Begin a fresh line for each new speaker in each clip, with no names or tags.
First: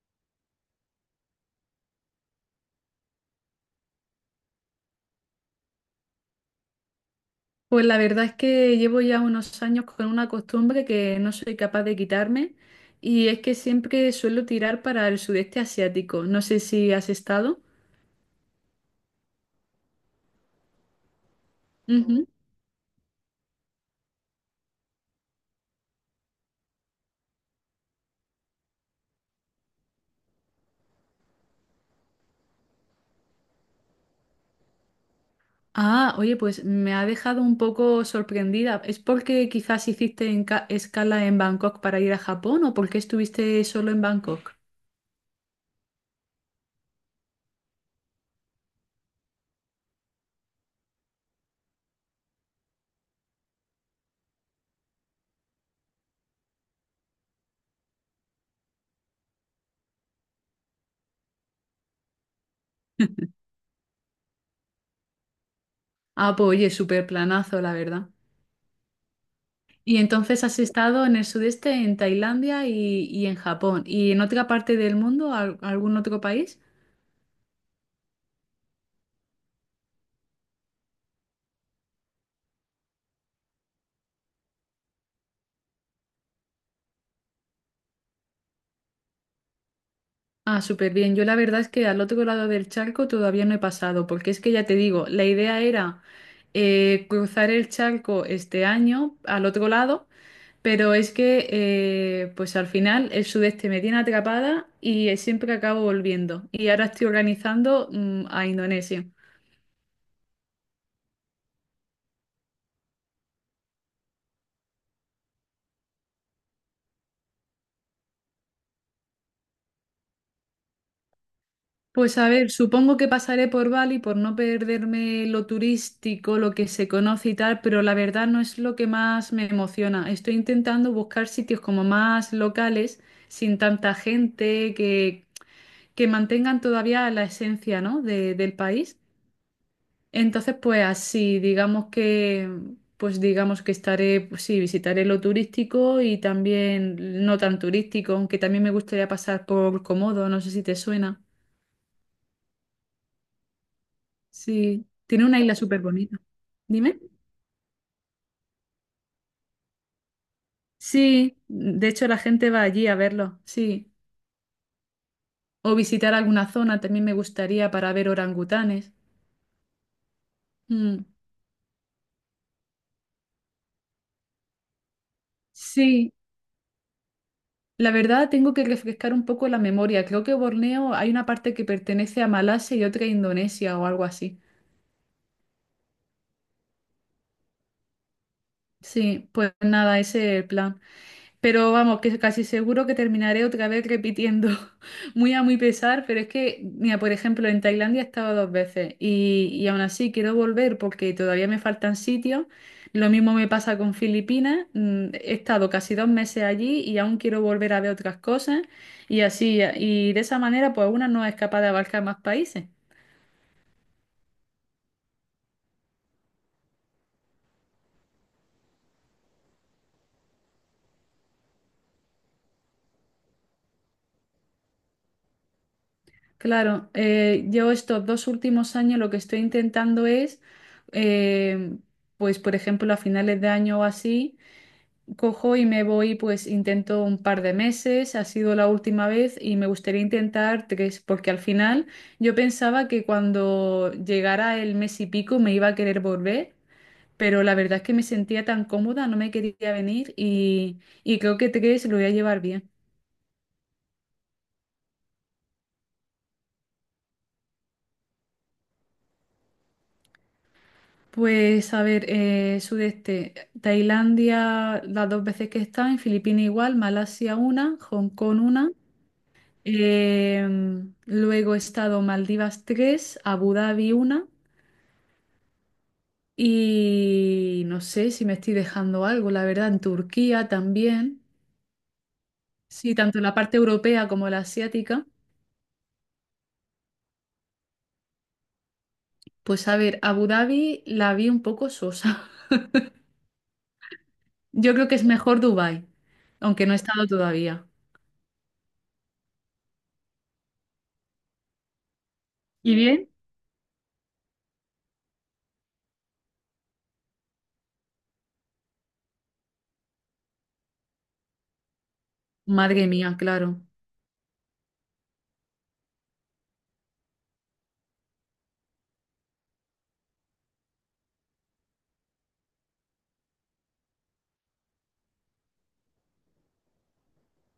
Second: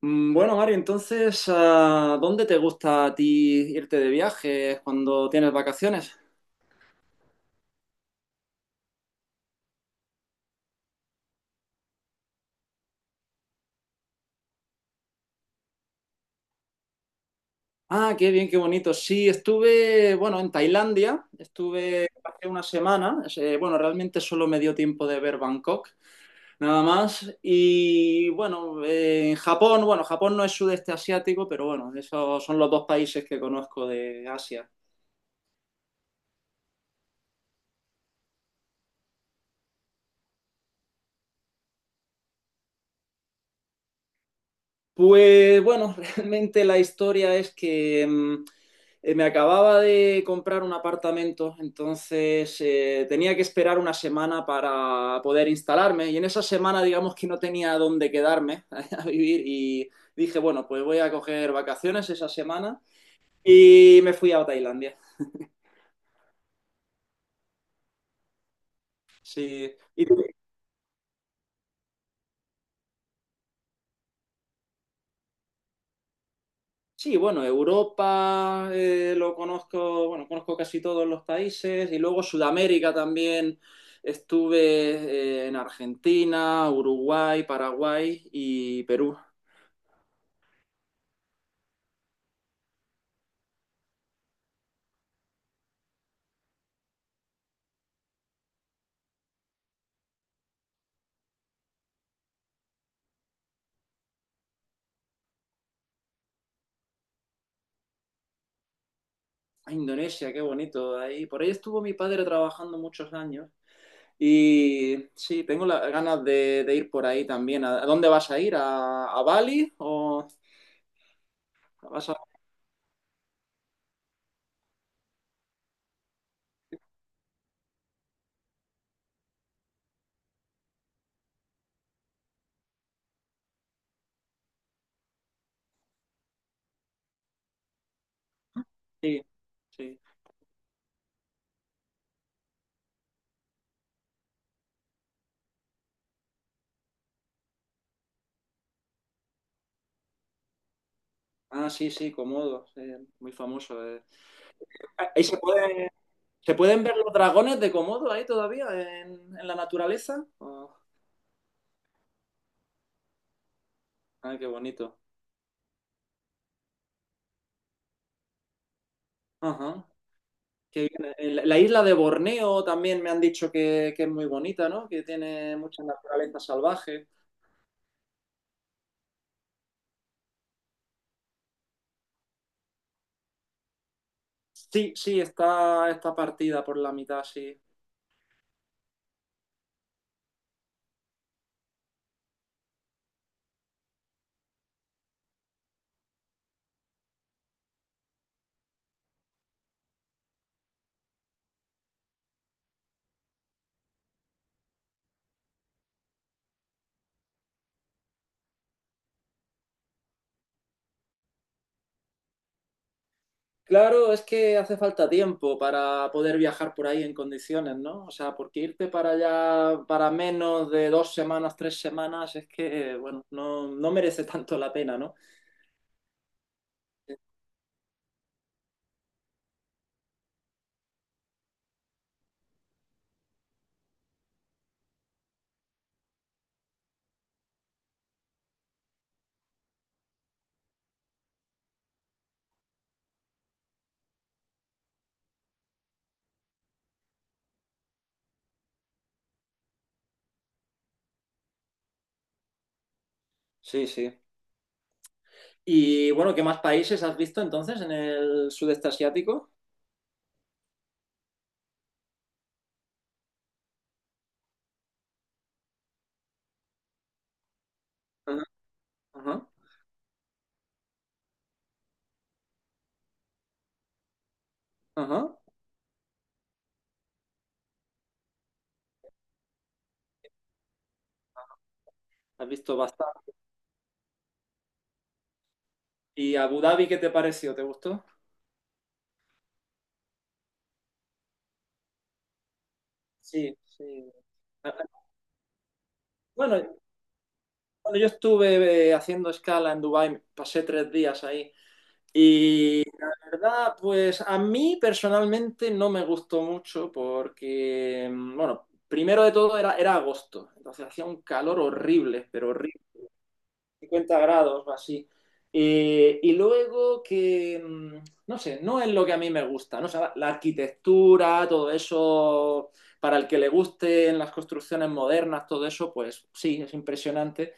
Bueno, Mario, entonces, ah, ¿dónde te gusta a ti irte de viaje cuando tienes vacaciones?
Pues la verdad es que llevo ya unos años con una costumbre que no soy capaz de quitarme y es que siempre suelo tirar para el sudeste asiático. No sé si has estado.
Ah, qué bien, qué bonito. Sí, estuve, bueno, en Tailandia, estuve
Ujú.
hace una semana. Bueno, realmente solo me dio tiempo de ver Bangkok, nada más. Y bueno, en Japón, bueno, Japón no es sudeste asiático, pero bueno, esos son los dos países que conozco de Asia.
Ah, oye, pues me ha dejado un poco sorprendida. ¿Es porque quizás hiciste escala en Bangkok para ir a Japón o porque estuviste solo en Bangkok?
Pues bueno, realmente la historia es que, me acababa de comprar un apartamento, entonces tenía que esperar una semana para poder instalarme y en esa semana digamos que no tenía dónde quedarme a vivir y dije, bueno, pues voy a coger vacaciones esa semana y me fui a Tailandia.
Ah, pues oye, súper planazo, la verdad.
Sí.
Y
¿Y tú?
entonces has estado en el sudeste, en Tailandia y en Japón. ¿Y en otra parte del mundo, algún otro país?
Sí, bueno, Europa lo conozco, bueno, conozco casi todos los países y luego Sudamérica también. Estuve en Argentina, Uruguay, Paraguay y Perú.
Ah, súper bien. Yo la verdad es que al otro lado del charco todavía no he pasado, porque es que ya te digo, la idea era cruzar el charco este año al otro lado, pero es que pues al final el sudeste me tiene atrapada y siempre acabo volviendo. Y ahora estoy organizando a Indonesia.
Ah, Indonesia, qué bonito ahí. Por ahí estuvo mi padre trabajando muchos años y sí, tengo las ganas de ir por ahí también. ¿A dónde vas a ir? ¿A Bali o vas a...?
Pues a ver, supongo que pasaré por Bali por no perderme lo turístico, lo que se conoce y tal, pero la verdad no es lo que más me emociona. Estoy intentando buscar sitios como más locales, sin tanta gente, que mantengan todavía la esencia, ¿no? Del país.
Sí, sí.
Entonces, pues así, digamos que, pues digamos que estaré, pues sí, visitaré lo turístico y también no tan turístico, aunque también me gustaría pasar por Komodo, no sé si te suena.
Ah, sí, sí, Komodo, sí, muy famoso.
Sí,
Ahí
tiene
se
una isla súper
puede
bonita.
¿Se pueden ver
Dime.
los dragones de Komodo ahí todavía en la naturaleza? Oh,
Sí, de hecho la gente va allí a verlo, sí.
ay, qué bonito.
O visitar alguna zona también me gustaría para ver orangutanes.
Ajá. Qué
Mm,
bien. La isla de Borneo también me han dicho que es muy bonita, ¿no? Que tiene mucha
Sí,
naturaleza salvaje.
la verdad tengo que refrescar un poco la memoria. Creo que Borneo hay una parte que pertenece a Malasia y otra a Indonesia o algo así.
Sí, sí, está partida por la mitad, sí.
Sí, pues nada, ese es el plan. Pero vamos, que casi seguro que terminaré otra vez repitiendo, muy a muy pesar, pero es que, mira, por ejemplo, en Tailandia he estado dos veces y aún así quiero volver porque todavía me faltan sitios. Lo mismo me pasa con Filipinas, he estado casi 2 meses allí y aún quiero volver a ver otras cosas y así, y de esa manera, pues una no es capaz de abarcar más países.
Claro, es que hace falta tiempo para poder viajar por ahí en condiciones, ¿no? O sea, porque irte para allá para menos de 2 semanas, 3 semanas, es que, bueno, no merece tanto la pena, ¿no?
Claro, yo estos dos últimos años lo que estoy intentando es, eh, pues por ejemplo, a finales de año o así, cojo y me voy, pues intento un par de meses, ha sido la última vez y me gustaría intentar tres, porque al final yo pensaba que cuando llegara el mes y pico me iba a querer volver, pero la verdad es que me sentía tan cómoda, no me quería venir y creo que tres lo voy a llevar bien.
Sí, sí. Y bueno, ¿qué más países has visto entonces en el sudeste asiático?
Pues a ver, sudeste, Tailandia las dos veces que he estado, en Filipinas igual, Malasia una, Hong Kong
Ajá,
una.
ajá,
Luego he estado Maldivas 3, Abu Dhabi una
ajá.
y no sé si me estoy dejando algo, la verdad, en Turquía también.
Has visto
Sí, tanto
bastante.
la parte europea como la asiática.
¿Y Abu Dhabi qué te pareció? ¿Te gustó?
Pues a ver, Abu Dhabi la vi un poco sosa.
Sí, sí.
Yo creo que es mejor Dubái, aunque no
Bueno,
he estado todavía.
cuando yo estuve haciendo escala en Dubái, pasé 3 días ahí.
¿Y bien?
La verdad, pues a mí personalmente no me gustó mucho porque, bueno, primero de todo era agosto, entonces hacía un calor horrible, pero horrible.
Madre mía, claro.
50 grados o así. Y luego que, no sé, no es lo que a mí me gusta, ¿no? O sea, la arquitectura, todo eso, para el que le gusten las construcciones modernas, todo eso, pues sí, es impresionante,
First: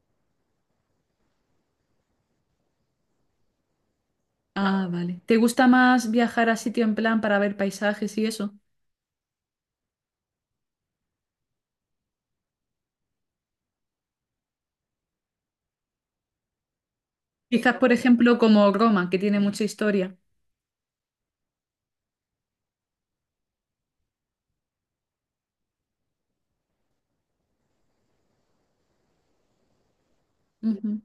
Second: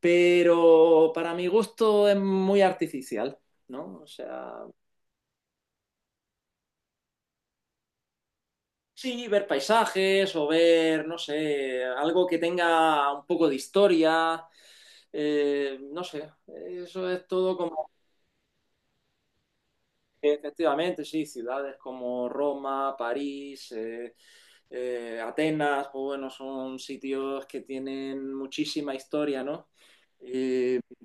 pero para mi gusto es muy artificial, ¿no? O sea,
Ah, vale. ¿Te gusta más viajar a sitio en plan para ver paisajes y eso?
sí, ver paisajes o ver, no sé, algo que tenga un poco de historia, no sé, eso es todo
Quizás,
como...
por ejemplo, como Roma, que tiene mucha historia.
Efectivamente, sí, ciudades como Roma, París, Atenas, pues bueno, son sitios que tienen muchísima historia, ¿no? Eh,
Ujú.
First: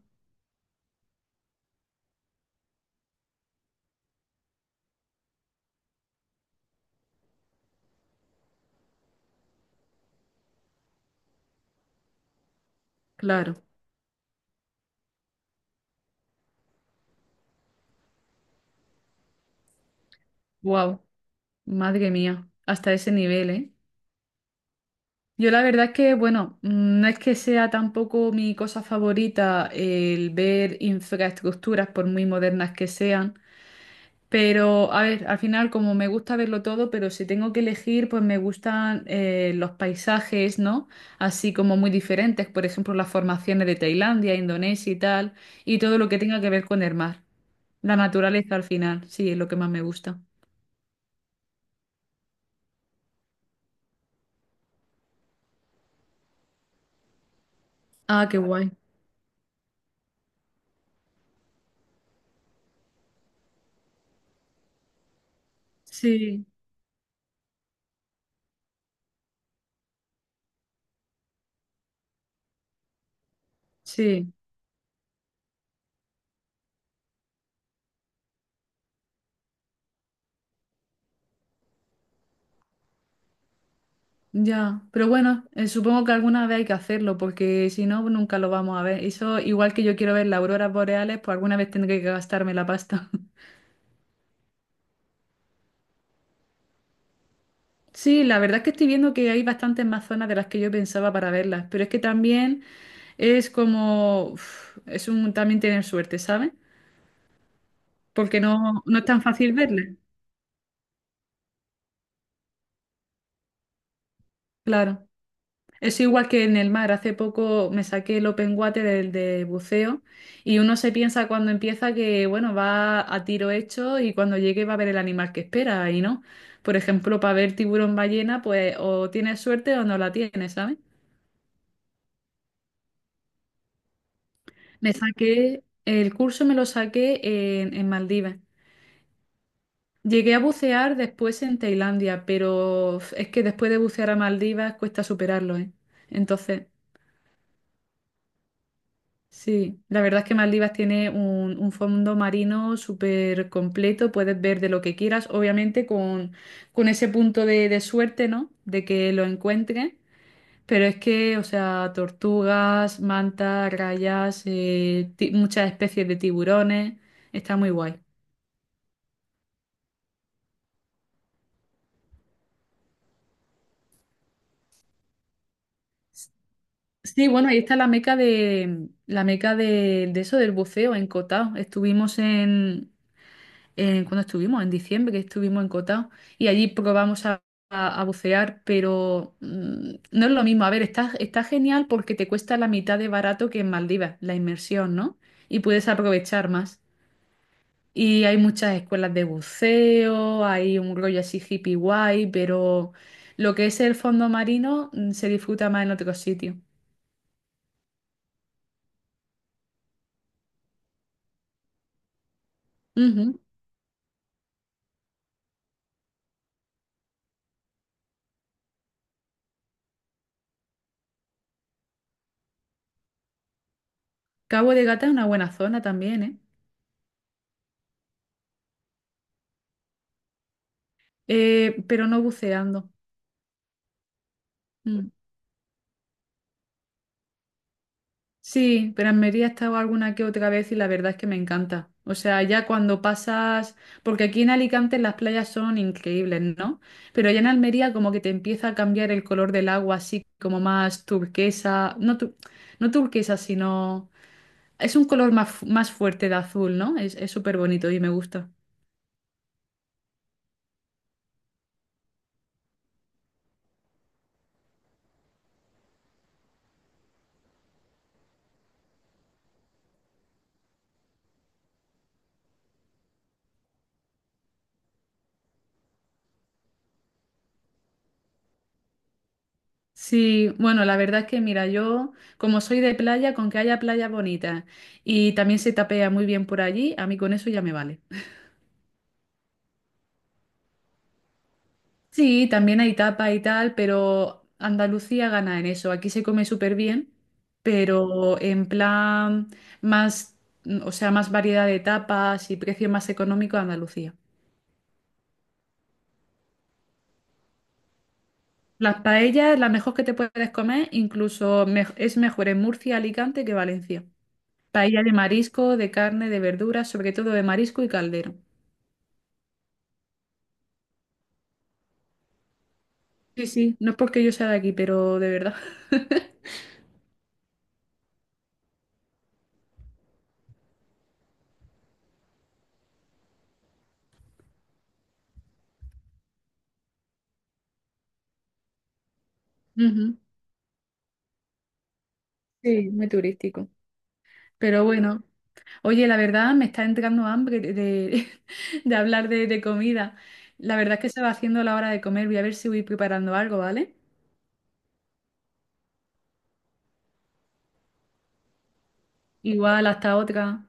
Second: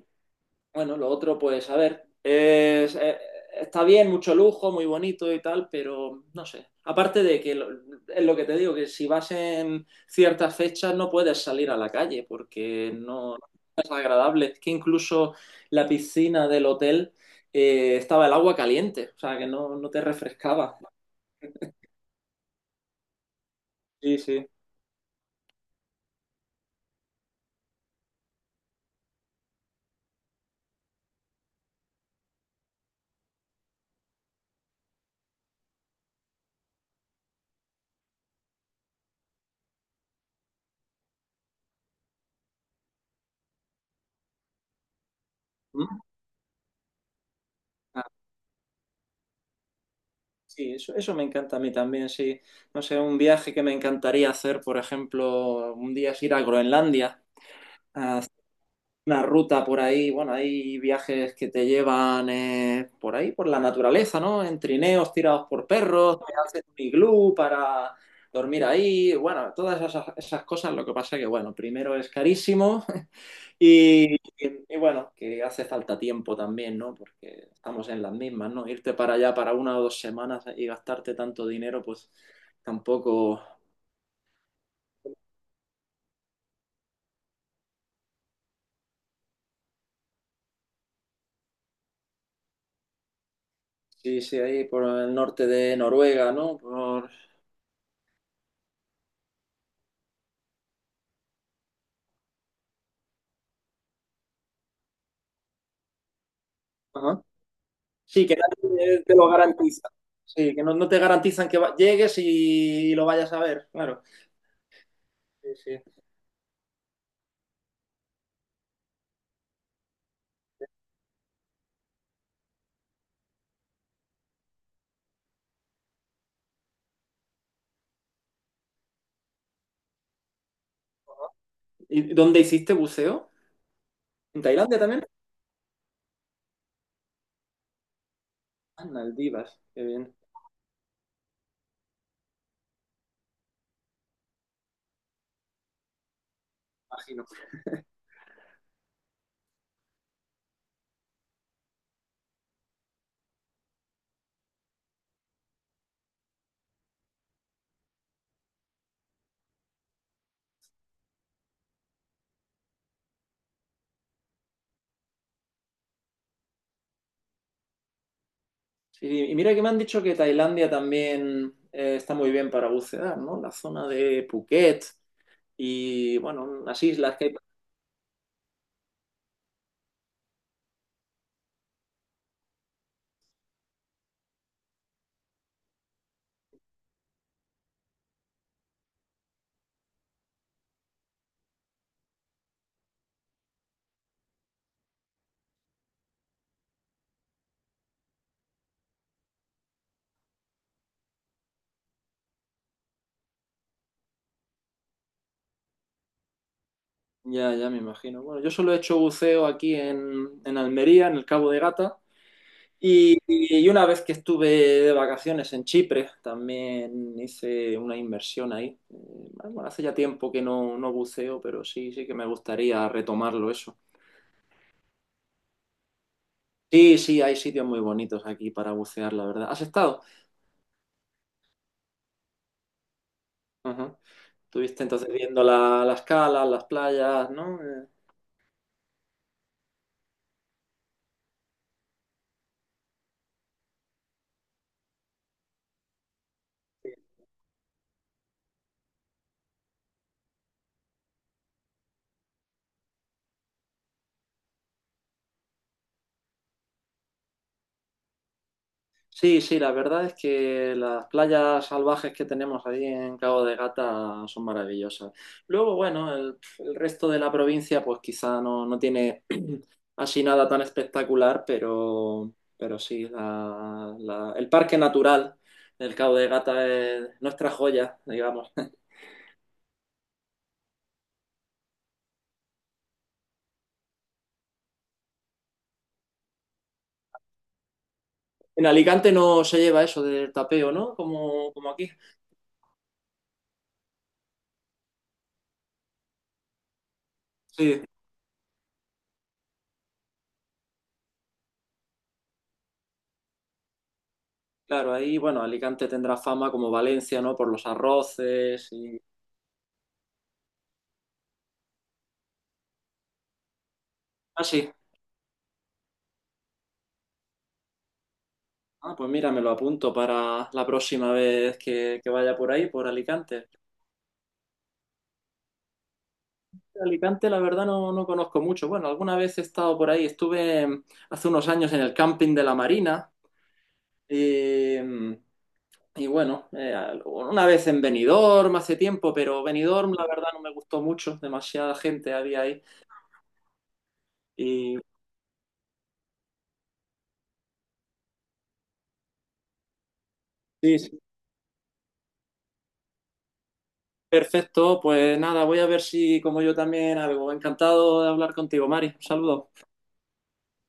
bueno, lo otro, pues a ver, está bien, mucho lujo, muy bonito y tal, pero no sé. Aparte de que es lo que te digo, que si vas en ciertas fechas no puedes salir a la calle porque no
Claro.
es agradable. Es que incluso la piscina del hotel estaba el agua caliente, o sea que no te refrescaba.
Wow, madre mía, hasta ese nivel, ¿eh?
Sí, sí.
Yo la verdad es que, bueno, no es que sea tampoco mi cosa favorita el ver infraestructuras, por muy modernas que sean, pero a ver, al final como me gusta verlo todo, pero si tengo que elegir, pues me gustan los paisajes, ¿no? Así como muy diferentes, por ejemplo, las formaciones de Tailandia, Indonesia y tal, y
Mm.
todo lo que tenga que ver con el mar. La
Ah,
naturaleza al final, sí, es lo que más me gusta.
sí, eso me encanta a mí también, sí. No sé, un viaje que me encantaría hacer, por ejemplo, un día es ir a Groenlandia. A
Ah, qué guay.
una ruta por ahí, bueno, hay viajes que te llevan por ahí, por la naturaleza, ¿no? En trineos tirados por perros, te
Sí,
hacen un iglú para dormir ahí, bueno, todas esas cosas, lo que pasa que, bueno, primero es carísimo y,
sí.
y bueno, que hace falta tiempo también, ¿no? Porque estamos en las mismas, ¿no? Irte para allá para una o dos semanas y gastarte tanto dinero, pues tampoco...
Ya, pero bueno, supongo que alguna vez hay que hacerlo, porque si no, nunca lo vamos a ver. Eso, igual que yo quiero ver las auroras boreales, pues alguna vez tendré que gastarme la pasta.
Sí, sí, ahí por el norte de Noruega, ¿no? Por...
Sí, la verdad es que estoy viendo que hay bastantes más zonas de las que yo pensaba para verlas, pero es que también es como, uf, es un también tener suerte, ¿sabes?
Ajá. Sí, que
Porque no, no
nadie
es
te
tan
lo
fácil verlas.
garantiza. Sí, que no te garantizan que llegues y lo vayas a ver, claro.
Claro.
Sí, sí.
Es igual que en el mar. Hace poco me saqué el open water, el de buceo, y uno se piensa cuando empieza que, bueno, va a tiro hecho y cuando llegue va a ver el animal que espera, y no. Por ejemplo, para ver tiburón ballena, pues o tienes suerte o no la tienes, ¿sabes?
¿Y dónde hiciste buceo? ¿En Tailandia
Me
también?
saqué, el curso me lo saqué en, Maldivas.
Ah, en Maldivas, qué bien,
Llegué a bucear después en Tailandia, pero uf, es que después de bucear a Maldivas cuesta superarlo, ¿eh? Entonces...
imagino.
Sí, la verdad es que Maldivas tiene un fondo marino súper completo, puedes ver de lo que quieras, obviamente con ese punto de suerte, ¿no? De que lo encuentres, pero es que, o sea, tortugas, mantas, rayas, muchas especies de tiburones, está muy guay.
Sí, y mira que me han dicho que Tailandia también está muy bien para bucear, ¿no? La zona de Phuket y, bueno, unas islas que
Sí,
hay.
bueno, ahí está la meca de la meca de eso del buceo en Cotao. Estuvimos en, cuando estuvimos, en diciembre, que estuvimos en Cotao, y allí probamos a bucear, pero no es lo mismo. A ver, está genial porque te cuesta la mitad de barato que en Maldivas, la inmersión, ¿no? Y puedes aprovechar más. Y hay muchas escuelas de buceo, hay un rollo así hippie guay, pero lo que es el fondo marino se disfruta más en otros sitios.
Ya, ya me imagino. Bueno, yo solo he hecho buceo aquí en Almería, en el Cabo de Gata. Y,
Ujú.
y una vez que estuve de vacaciones en Chipre, también hice una inversión ahí. Bueno, hace ya tiempo que no buceo, pero sí, sí que me gustaría retomarlo eso.
Cabo de Gata es una buena zona también, ¿eh?
Sí, sí, hay sitios muy bonitos aquí para bucear, la verdad. ¿Has estado?
Pero no buceando.
Ajá. Estuviste entonces
Mm.
viendo las calas, las playas, ¿no?
Sí, pero en Almería he estado alguna que otra vez y la verdad es que me encanta. O sea, ya cuando pasas, porque aquí en Alicante las playas son increíbles, ¿no? Pero ya en Almería como que te empieza a cambiar el color del agua, así como más turquesa, no, no turquesa, sino es un color más, más fuerte de azul, ¿no? Es súper bonito y me gusta.
Sí, sí, la verdad es que las playas salvajes que tenemos ahí en Cabo de Gata son maravillosas. Luego, bueno, el resto de la provincia pues quizá no tiene así nada tan espectacular, pero sí, el parque natural del Cabo de Gata es nuestra joya, digamos.
Sí, bueno, la verdad es que mira, yo como soy de playa, con que haya playas bonitas y también se tapea muy bien por allí, a mí con eso ya me vale.
En Alicante no se lleva eso del tapeo, ¿no? Como, como aquí.
Sí, también hay tapa y tal, pero Andalucía gana en eso. Aquí se come súper bien,
Sí,
pero en plan más, o sea, más variedad de tapas y precio más económico Andalucía.
claro, ahí, bueno, Alicante tendrá fama como Valencia, ¿no? Por los arroces y...
Las paellas, la mejor que te puedes comer, incluso es mejor en Murcia, Alicante que Valencia.
así.
Paella de marisco, de carne, de verduras, sobre todo de marisco y caldero.
Ah, pues mira, me lo apunto para la próxima vez que vaya por ahí, por
Sí,
Alicante.
sí, no es porque yo sea de aquí, pero de verdad.
Alicante, la verdad, no conozco mucho. Bueno, alguna vez he estado por ahí. Estuve hace unos años en el camping de la Marina. Y, y bueno, una vez en Benidorm hace tiempo, pero Benidorm, la
Ujú.
verdad, no me gustó mucho. Demasiada gente había ahí.
Sí, muy turístico.
Y
Pero bueno. Oye, la verdad me está entrando hambre de, de hablar de comida. La
sí,
verdad es
sí,
que se va haciendo la hora de comer. Voy a ver si voy preparando algo, ¿vale?
perfecto. Pues nada, voy a ver si como yo también algo. Encantado de hablar contigo, Mari. Un saludo.
Igual, hasta otra.